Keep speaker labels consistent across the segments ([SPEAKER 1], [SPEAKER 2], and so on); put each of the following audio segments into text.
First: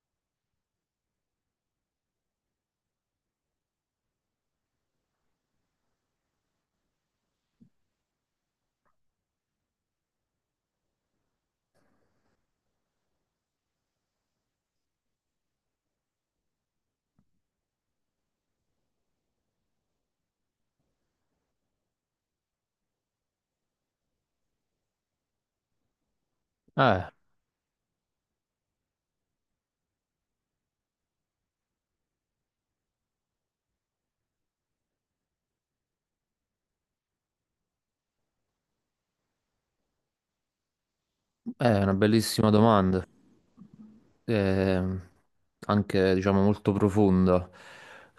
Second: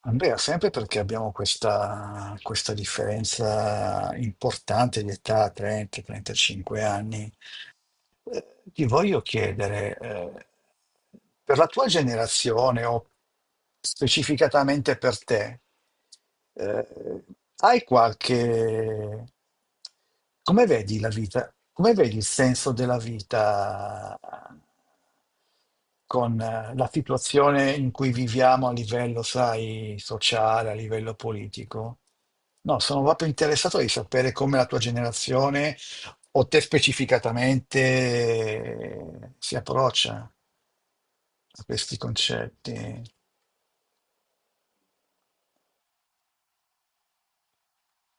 [SPEAKER 1] Andrea, sempre perché abbiamo questa differenza importante di età, 30-35 anni, ti voglio chiedere, per la tua generazione o specificatamente per te, eh, hai qualche... Come vedi la vita? Come vedi il senso della vita con la
[SPEAKER 2] Eh,
[SPEAKER 1] situazione in cui viviamo a livello, sai, sociale, a livello politico. No, sono proprio interessato di sapere come la tua generazione o te specificatamente si approccia
[SPEAKER 2] eh,
[SPEAKER 1] a
[SPEAKER 2] è una
[SPEAKER 1] questi
[SPEAKER 2] bellissima
[SPEAKER 1] concetti,
[SPEAKER 2] domanda, Eh, anche diciamo molto profonda,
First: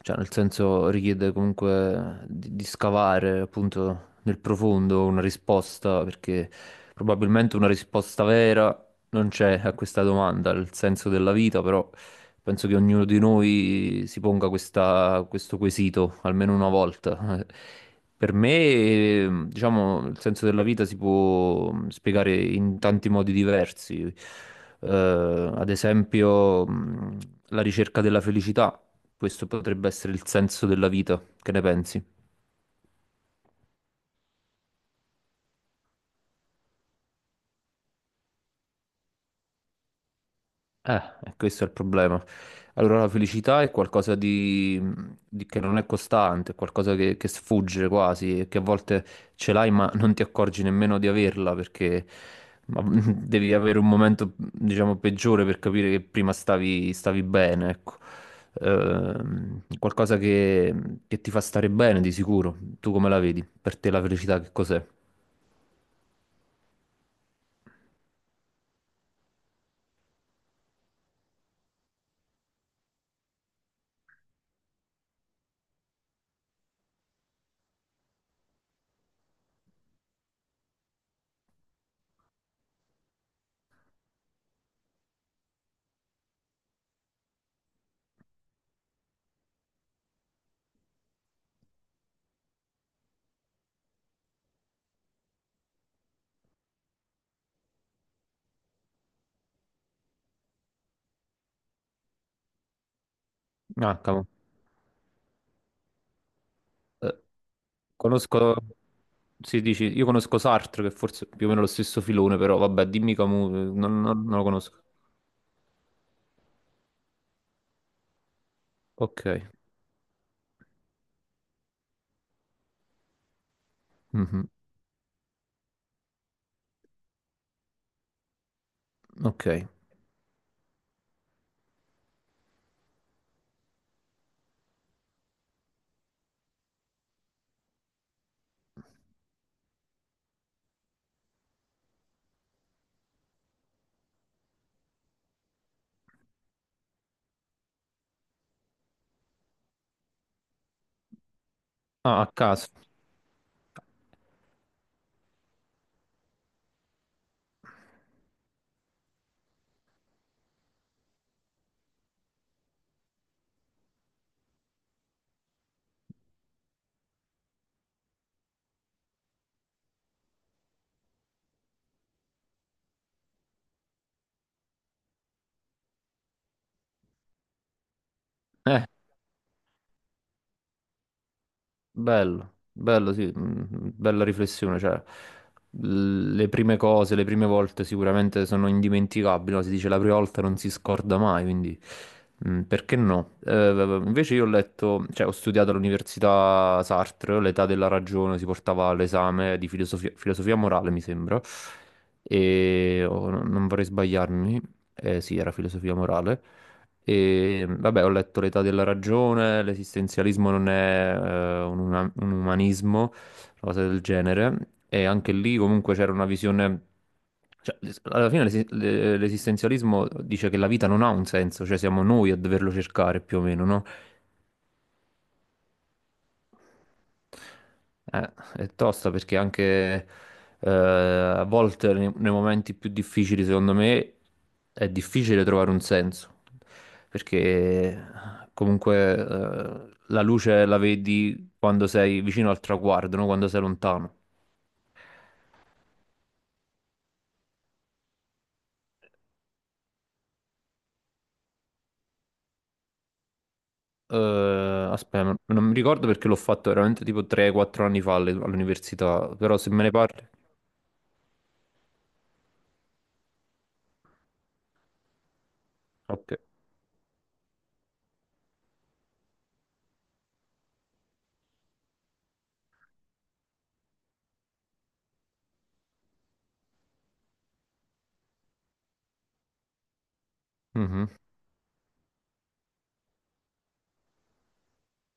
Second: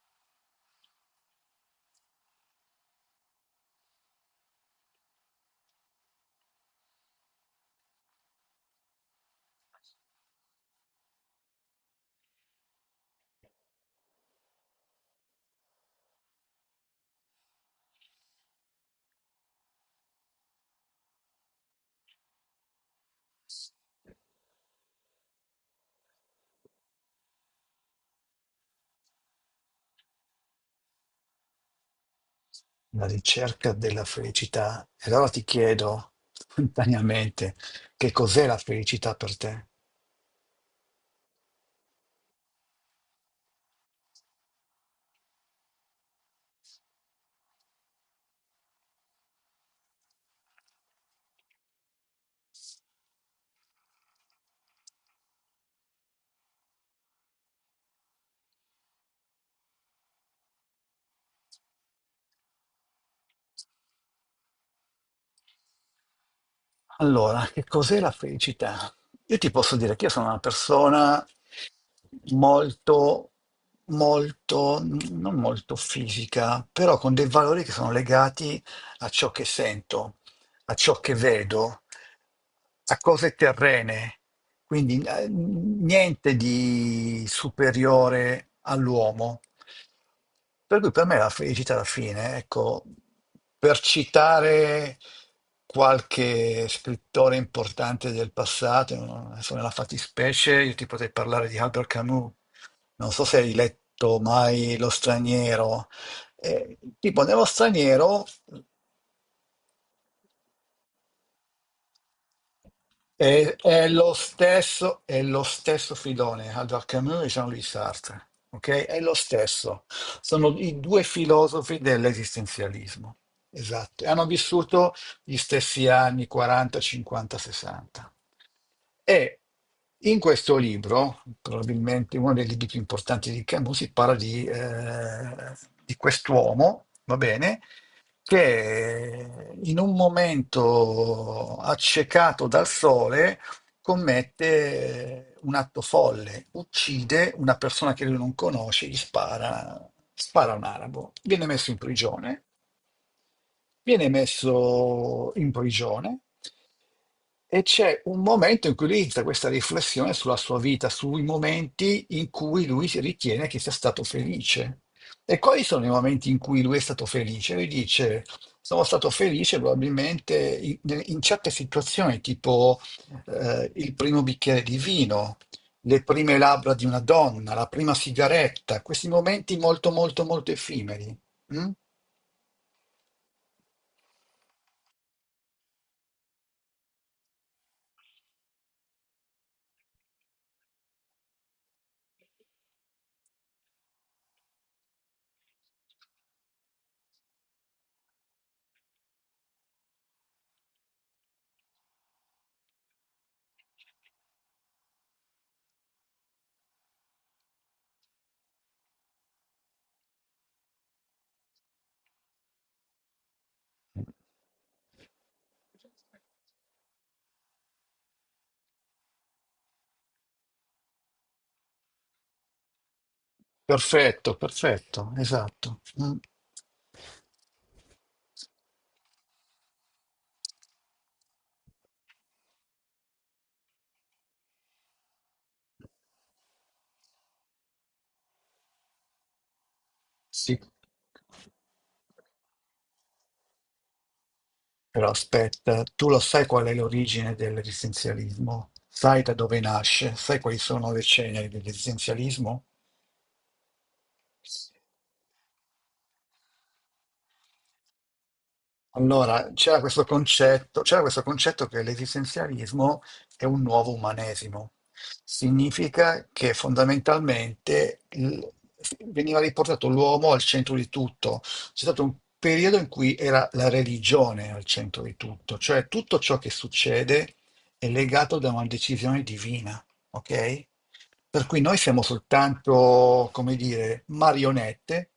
[SPEAKER 2] cioè nel senso richiede comunque di scavare appunto nel profondo una risposta, perché probabilmente una risposta vera non c'è a questa domanda, il senso della vita, però penso che ognuno di noi si ponga questo quesito almeno una volta. Per me, diciamo, il senso della vita si può spiegare in tanti modi diversi. Eh, ad esempio, la ricerca della felicità. Questo potrebbe essere il senso della vita. Che ne pensi?
[SPEAKER 1] la ricerca della felicità. E allora ti chiedo spontaneamente che cos'è la felicità per te?
[SPEAKER 2] Eh, e questo è il problema. Allora, la felicità è qualcosa che non è costante, è qualcosa che sfugge quasi, e che a volte ce l'hai ma non ti accorgi nemmeno di averla perché ma, devi avere un momento, diciamo, peggiore per capire che prima stavi bene, ecco. Qualcosa che ti fa stare bene di sicuro. Tu come la vedi? Per te la felicità che cos'è?
[SPEAKER 1] Allora, che cos'è la felicità? Io ti posso dire che io sono una persona molto, molto, non molto fisica, però con dei valori che sono legati a ciò che sento, a ciò che vedo, a cose terrene. Quindi niente di superiore all'uomo. Per cui per me la felicità alla fine, ecco, per citare qualche scrittore importante del passato, adesso nella fattispecie io ti potrei parlare di Albert Camus, non so se hai
[SPEAKER 2] Ah,
[SPEAKER 1] letto
[SPEAKER 2] cavolo.
[SPEAKER 1] mai Lo straniero. Eh,
[SPEAKER 2] Eh,
[SPEAKER 1] tipo, nello straniero.
[SPEAKER 2] Conosco, si dici, io conosco Sartre, che forse è più o meno lo stesso filone, però vabbè, dimmi Camus,
[SPEAKER 1] È, è lo
[SPEAKER 2] non lo conosco.
[SPEAKER 1] stesso, è lo stesso filone, Albert Camus e Jean-Louis Sartre, ok? È lo
[SPEAKER 2] Ok,
[SPEAKER 1] stesso. Sono i due filosofi dell'esistenzialismo. Esatto. E hanno
[SPEAKER 2] mhm,
[SPEAKER 1] vissuto gli stessi anni 40, 50, 60. E
[SPEAKER 2] ok.
[SPEAKER 1] in questo libro, probabilmente uno dei libri più importanti di Camus, si parla di quest'uomo, va bene, che in un momento accecato dal sole commette un atto folle, uccide una persona che lui non conosce, gli spara, spara a un arabo,
[SPEAKER 2] Ah, a caso.
[SPEAKER 1] viene messo in prigione e c'è un momento in cui lui inizia questa riflessione sulla sua vita, sui momenti in cui lui si ritiene che sia stato felice. E quali sono i momenti in cui lui è stato felice? Lui dice, sono stato felice probabilmente in certe situazioni, tipo il primo bicchiere di vino, le prime labbra di una donna, la prima sigaretta,
[SPEAKER 2] Eh,
[SPEAKER 1] questi momenti molto, molto, molto effimeri. Mm?
[SPEAKER 2] Bello, bello, sì, mm, bella riflessione, cioè le prime cose, le prime volte sicuramente sono indimenticabili, no? Si dice la prima volta non si scorda mai, quindi perché no? Invece io ho letto, cioè ho studiato all'università Sartre, l'età della ragione, si portava all'esame di filosofia, filosofia morale, mi sembra, e oh, non vorrei sbagliarmi, sì, era filosofia morale. E vabbè, ho letto L'età della ragione, l'esistenzialismo non è un umanismo, una cosa del genere. E anche lì comunque c'era una visione... Cioè, alla fine l'esistenzialismo dice che la vita non ha un senso, cioè siamo noi a doverlo cercare più o meno, no?
[SPEAKER 1] Perfetto, perfetto, esatto. Mm.
[SPEAKER 2] È tosta perché anche a volte nei momenti più difficili, secondo me, è difficile trovare un senso. Perché comunque la
[SPEAKER 1] Sì,
[SPEAKER 2] luce la vedi quando sei vicino al traguardo, no? Quando sei lontano.
[SPEAKER 1] però aspetta, tu lo sai qual è l'origine dell'esistenzialismo? Sai da dove nasce? Sai quali sono le ceneri dell'esistenzialismo?
[SPEAKER 2] Aspetta, non mi ricordo perché l'ho fatto veramente tipo 3-4 anni fa all'università,
[SPEAKER 1] Allora,
[SPEAKER 2] però se me ne parli...
[SPEAKER 1] c'era questo concetto che l'esistenzialismo è un nuovo umanesimo. Significa
[SPEAKER 2] Ok.
[SPEAKER 1] che fondamentalmente veniva riportato l'uomo al centro di tutto. C'è stato un periodo in cui era la religione al centro di tutto, cioè tutto ciò che succede è legato da una decisione divina, ok?
[SPEAKER 2] Mhm,
[SPEAKER 1] Per cui noi siamo soltanto, come dire, marionette,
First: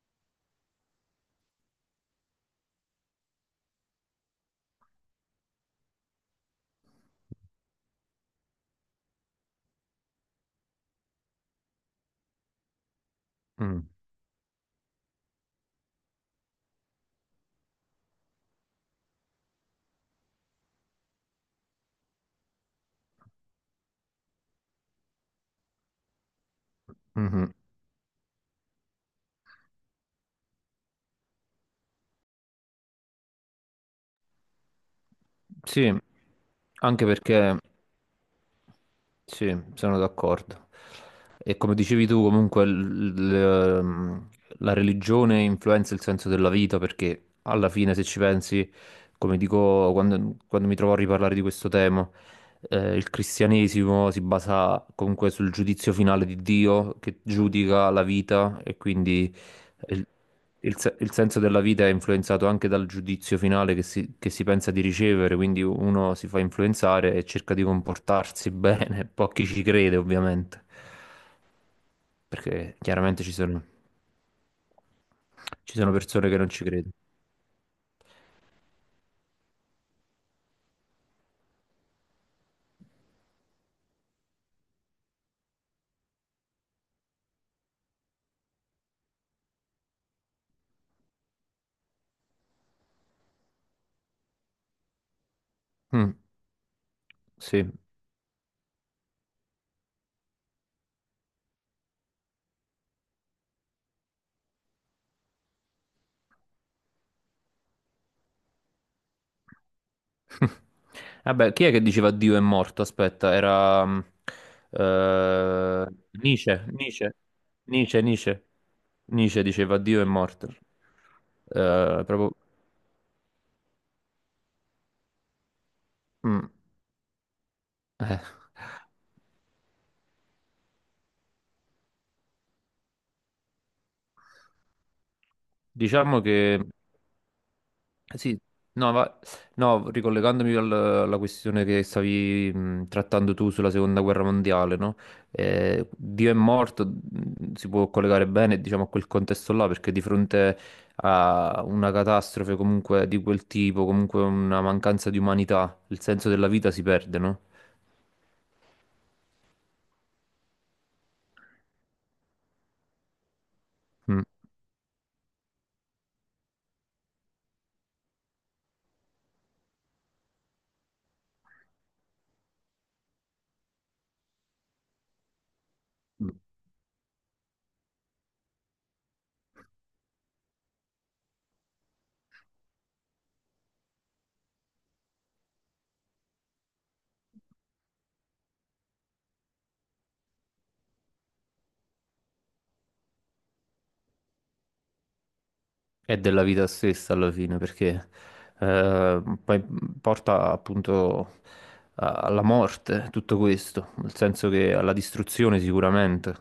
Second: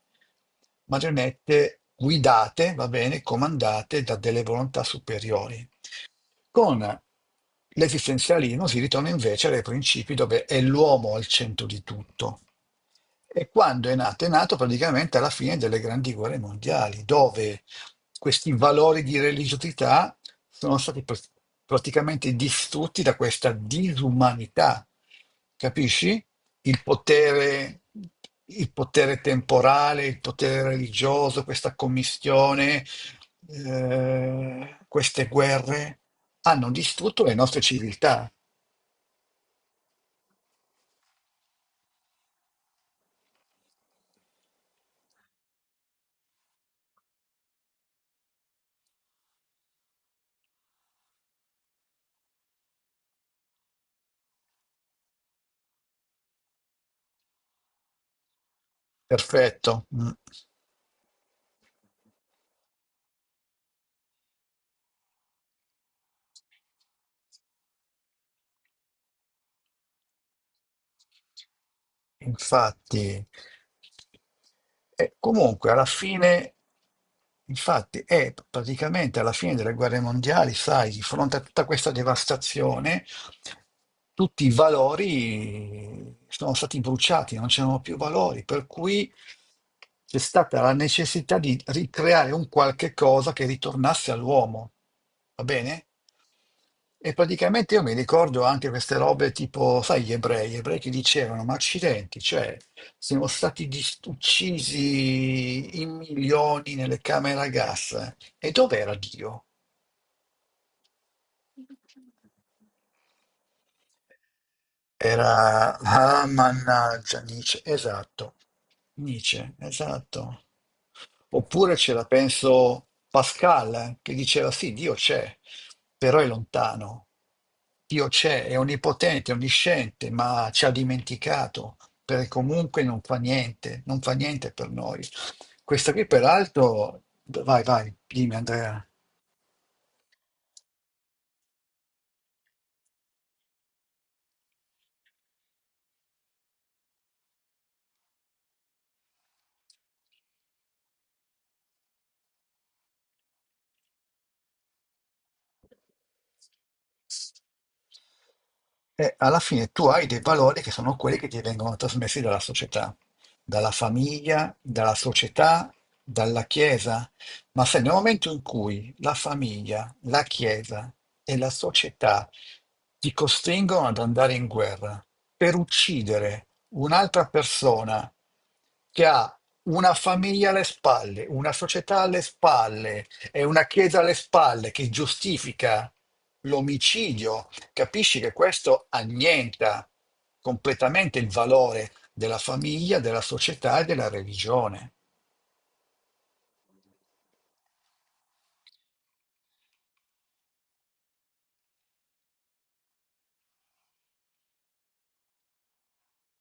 [SPEAKER 1] marionette guidate, va bene, comandate da delle volontà superiori. Con l'esistenzialismo si ritorna invece ai principi dove è l'uomo al centro di tutto. E
[SPEAKER 2] mm,
[SPEAKER 1] quando è nato? È nato praticamente alla fine delle grandi guerre mondiali, dove questi valori di religiosità sono stati praticamente distrutti da questa disumanità. Capisci? Il
[SPEAKER 2] mhm.
[SPEAKER 1] potere, il potere temporale, il potere religioso, questa commistione, queste
[SPEAKER 2] Sì,
[SPEAKER 1] guerre hanno
[SPEAKER 2] anche
[SPEAKER 1] distrutto le
[SPEAKER 2] perché...
[SPEAKER 1] nostre civiltà.
[SPEAKER 2] Sì, sono d'accordo. E come dicevi tu, comunque ehm, la religione influenza il senso della vita perché alla fine, se ci pensi, come dico quando mi trovo a riparlare di questo tema, il cristianesimo si basa comunque sul giudizio finale di Dio che giudica la vita e quindi
[SPEAKER 1] Perfetto.
[SPEAKER 2] il,
[SPEAKER 1] Mm.
[SPEAKER 2] il se- il senso della vita è influenzato anche dal giudizio finale che si pensa di ricevere, quindi uno si fa influenzare e cerca di comportarsi bene, pochi ci crede ovviamente, perché
[SPEAKER 1] Infatti,
[SPEAKER 2] chiaramente ci sono,
[SPEAKER 1] e comunque
[SPEAKER 2] ci
[SPEAKER 1] alla
[SPEAKER 2] sono persone che non
[SPEAKER 1] fine,
[SPEAKER 2] ci credono.
[SPEAKER 1] infatti, è praticamente alla fine delle guerre mondiali, sai, di fronte a tutta questa devastazione, tutti i valori sono stati bruciati, non c'erano più valori, per cui c'è stata la necessità di ricreare un qualche cosa che ritornasse all'uomo, va bene?
[SPEAKER 2] Mm,
[SPEAKER 1] E
[SPEAKER 2] sì.
[SPEAKER 1] praticamente io mi ricordo anche queste robe tipo, sai, gli ebrei che dicevano, ma accidenti, cioè, siamo stati uccisi in milioni nelle camere a gas, eh? E dov'era Dio?
[SPEAKER 2] Vabbè, chi è che diceva Dio è morto? Aspetta, era
[SPEAKER 1] Era,
[SPEAKER 2] eh,
[SPEAKER 1] ah,
[SPEAKER 2] Nietzsche, Nietzsche,
[SPEAKER 1] mannaggia, Nietzsche,
[SPEAKER 2] Nietzsche,
[SPEAKER 1] esatto,
[SPEAKER 2] Nietzsche. Nietzsche
[SPEAKER 1] Nietzsche,
[SPEAKER 2] diceva Dio è
[SPEAKER 1] esatto.
[SPEAKER 2] morto.
[SPEAKER 1] Oppure
[SPEAKER 2] Eh,
[SPEAKER 1] c'era,
[SPEAKER 2] proprio...
[SPEAKER 1] penso, Pascal, che diceva sì, Dio c'è, però è
[SPEAKER 2] Mm,
[SPEAKER 1] lontano. Dio
[SPEAKER 2] eh.
[SPEAKER 1] c'è, è onnipotente, onnisciente, ma ci ha dimenticato, perché comunque non fa niente, non fa niente per noi. Questa qui,
[SPEAKER 2] Diciamo che
[SPEAKER 1] peraltro, vai, vai, dimmi
[SPEAKER 2] sì,
[SPEAKER 1] Andrea.
[SPEAKER 2] no, no, ricollegandomi alla questione che stavi trattando tu sulla seconda guerra mondiale, no? Dio è morto, si può collegare bene, diciamo, a quel contesto là, perché di fronte a una catastrofe comunque di quel tipo, comunque una mancanza di umanità, il senso della vita si perde, no?
[SPEAKER 1] E alla fine tu hai dei valori che sono quelli che ti vengono trasmessi dalla società, dalla
[SPEAKER 2] Mm.
[SPEAKER 1] famiglia, dalla società, dalla Chiesa. Ma se nel momento in cui la famiglia, la Chiesa e la società ti costringono ad andare in guerra per
[SPEAKER 2] Mm.
[SPEAKER 1] uccidere un'altra persona che ha una famiglia alle spalle, una società alle spalle e una Chiesa alle spalle che giustifica l'omicidio, capisci che questo annienta completamente il valore della famiglia, della società e della religione.
[SPEAKER 2] È della vita stessa alla fine, perché poi porta appunto alla morte tutto questo, nel senso che alla distruzione sicuramente.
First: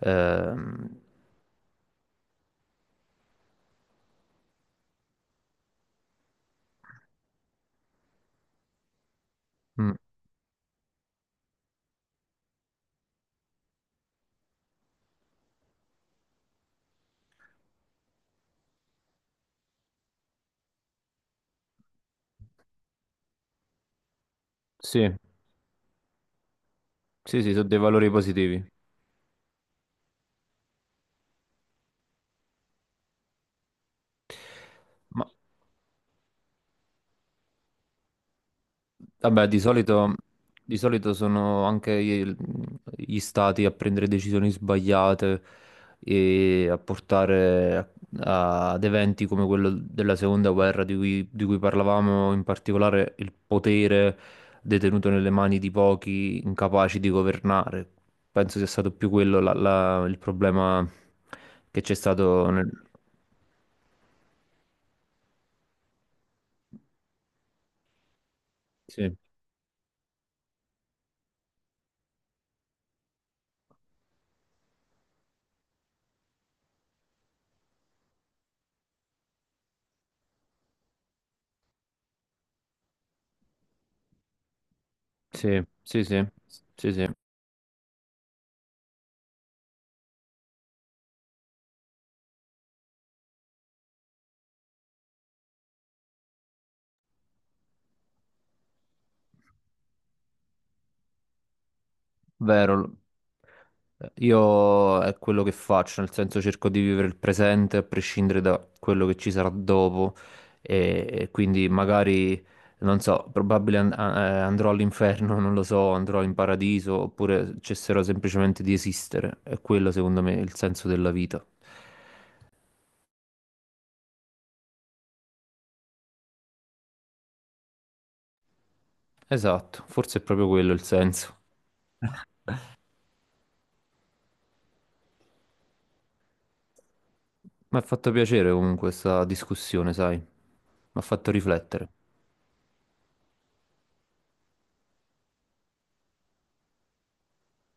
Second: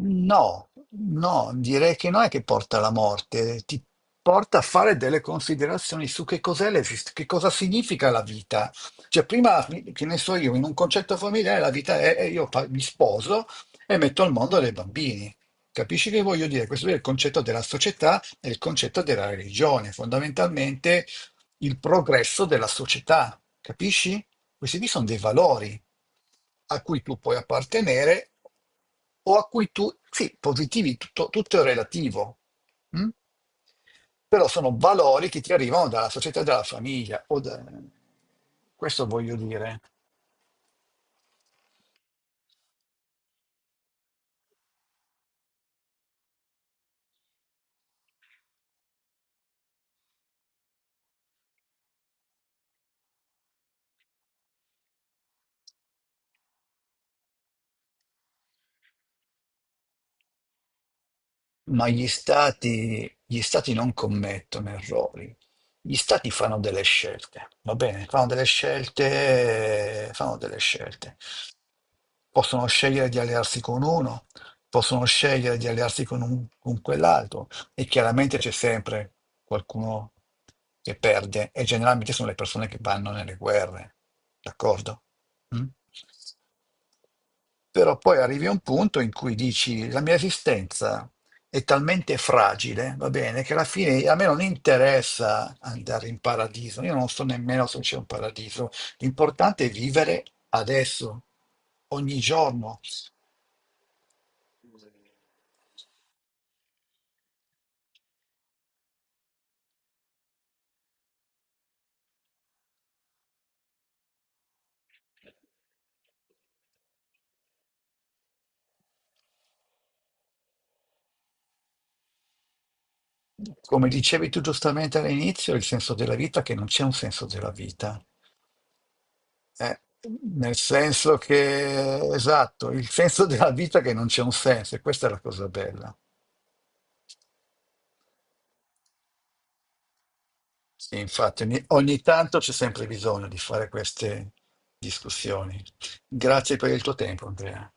[SPEAKER 1] No,
[SPEAKER 2] Ehm,
[SPEAKER 1] no, direi che non è che porta alla morte, ti porta a fare delle considerazioni su che cos'è che cosa significa la vita. Cioè, prima,
[SPEAKER 2] mm,
[SPEAKER 1] che ne so io, in un concetto familiare la vita è mi sposo e metto al mondo dei bambini. Capisci che voglio dire? Questo è il concetto della società e il concetto della religione, fondamentalmente il progresso della società, capisci? Questi qui sono
[SPEAKER 2] sì,
[SPEAKER 1] dei valori a cui tu puoi
[SPEAKER 2] sì, sì, sono dei valori
[SPEAKER 1] appartenere
[SPEAKER 2] positivi.
[SPEAKER 1] o a cui tu, sì, positivi, tutto, tutto è relativo, mm? Però sono
[SPEAKER 2] Ma
[SPEAKER 1] valori che ti arrivano dalla società, dalla famiglia, questo voglio
[SPEAKER 2] vabbè, di
[SPEAKER 1] dire.
[SPEAKER 2] solito, di solito sono anche gli stati a prendere decisioni sbagliate e a portare ad eventi come quello della seconda guerra di cui parlavamo, in particolare il potere detenuto nelle mani di pochi incapaci di governare. Penso sia stato più quello il problema che
[SPEAKER 1] Ma
[SPEAKER 2] c'è stato nel...
[SPEAKER 1] gli stati non commettono errori, gli stati fanno delle scelte, va bene? Fanno delle
[SPEAKER 2] Sì,
[SPEAKER 1] scelte, fanno delle scelte. Possono scegliere di allearsi con uno, possono scegliere di allearsi con quell'altro e chiaramente c'è sempre qualcuno che perde e generalmente sono le persone che vanno nelle guerre, d'accordo?
[SPEAKER 2] sì,
[SPEAKER 1] Mm?
[SPEAKER 2] sì, sì, sì, sì.
[SPEAKER 1] Però poi arrivi a un punto in cui dici la mia esistenza è talmente fragile, va bene, che alla fine a me non interessa andare in paradiso, io non so nemmeno se c'è un paradiso, l'importante è vivere adesso, ogni giorno.
[SPEAKER 2] Vero, io è quello che faccio, nel senso cerco di vivere il presente a prescindere da quello che ci sarà dopo e quindi magari, non so, probabile andrò all'inferno, non lo so, andrò in paradiso oppure cesserò semplicemente di esistere. È quello secondo me il senso della vita.
[SPEAKER 1] Come dicevi tu giustamente all'inizio, il senso della vita è che non c'è un senso della vita. Eh,
[SPEAKER 2] Esatto, forse è proprio
[SPEAKER 1] nel
[SPEAKER 2] quello il
[SPEAKER 1] senso
[SPEAKER 2] senso.
[SPEAKER 1] che, esatto, il senso della vita è che non c'è un senso, e questa è la cosa bella.
[SPEAKER 2] Mi ha fatto piacere comunque questa discussione, sai, mi
[SPEAKER 1] Sì,
[SPEAKER 2] ha fatto
[SPEAKER 1] infatti,
[SPEAKER 2] riflettere.
[SPEAKER 1] ogni tanto c'è sempre bisogno di fare queste discussioni. Grazie per il tuo tempo, Andrea.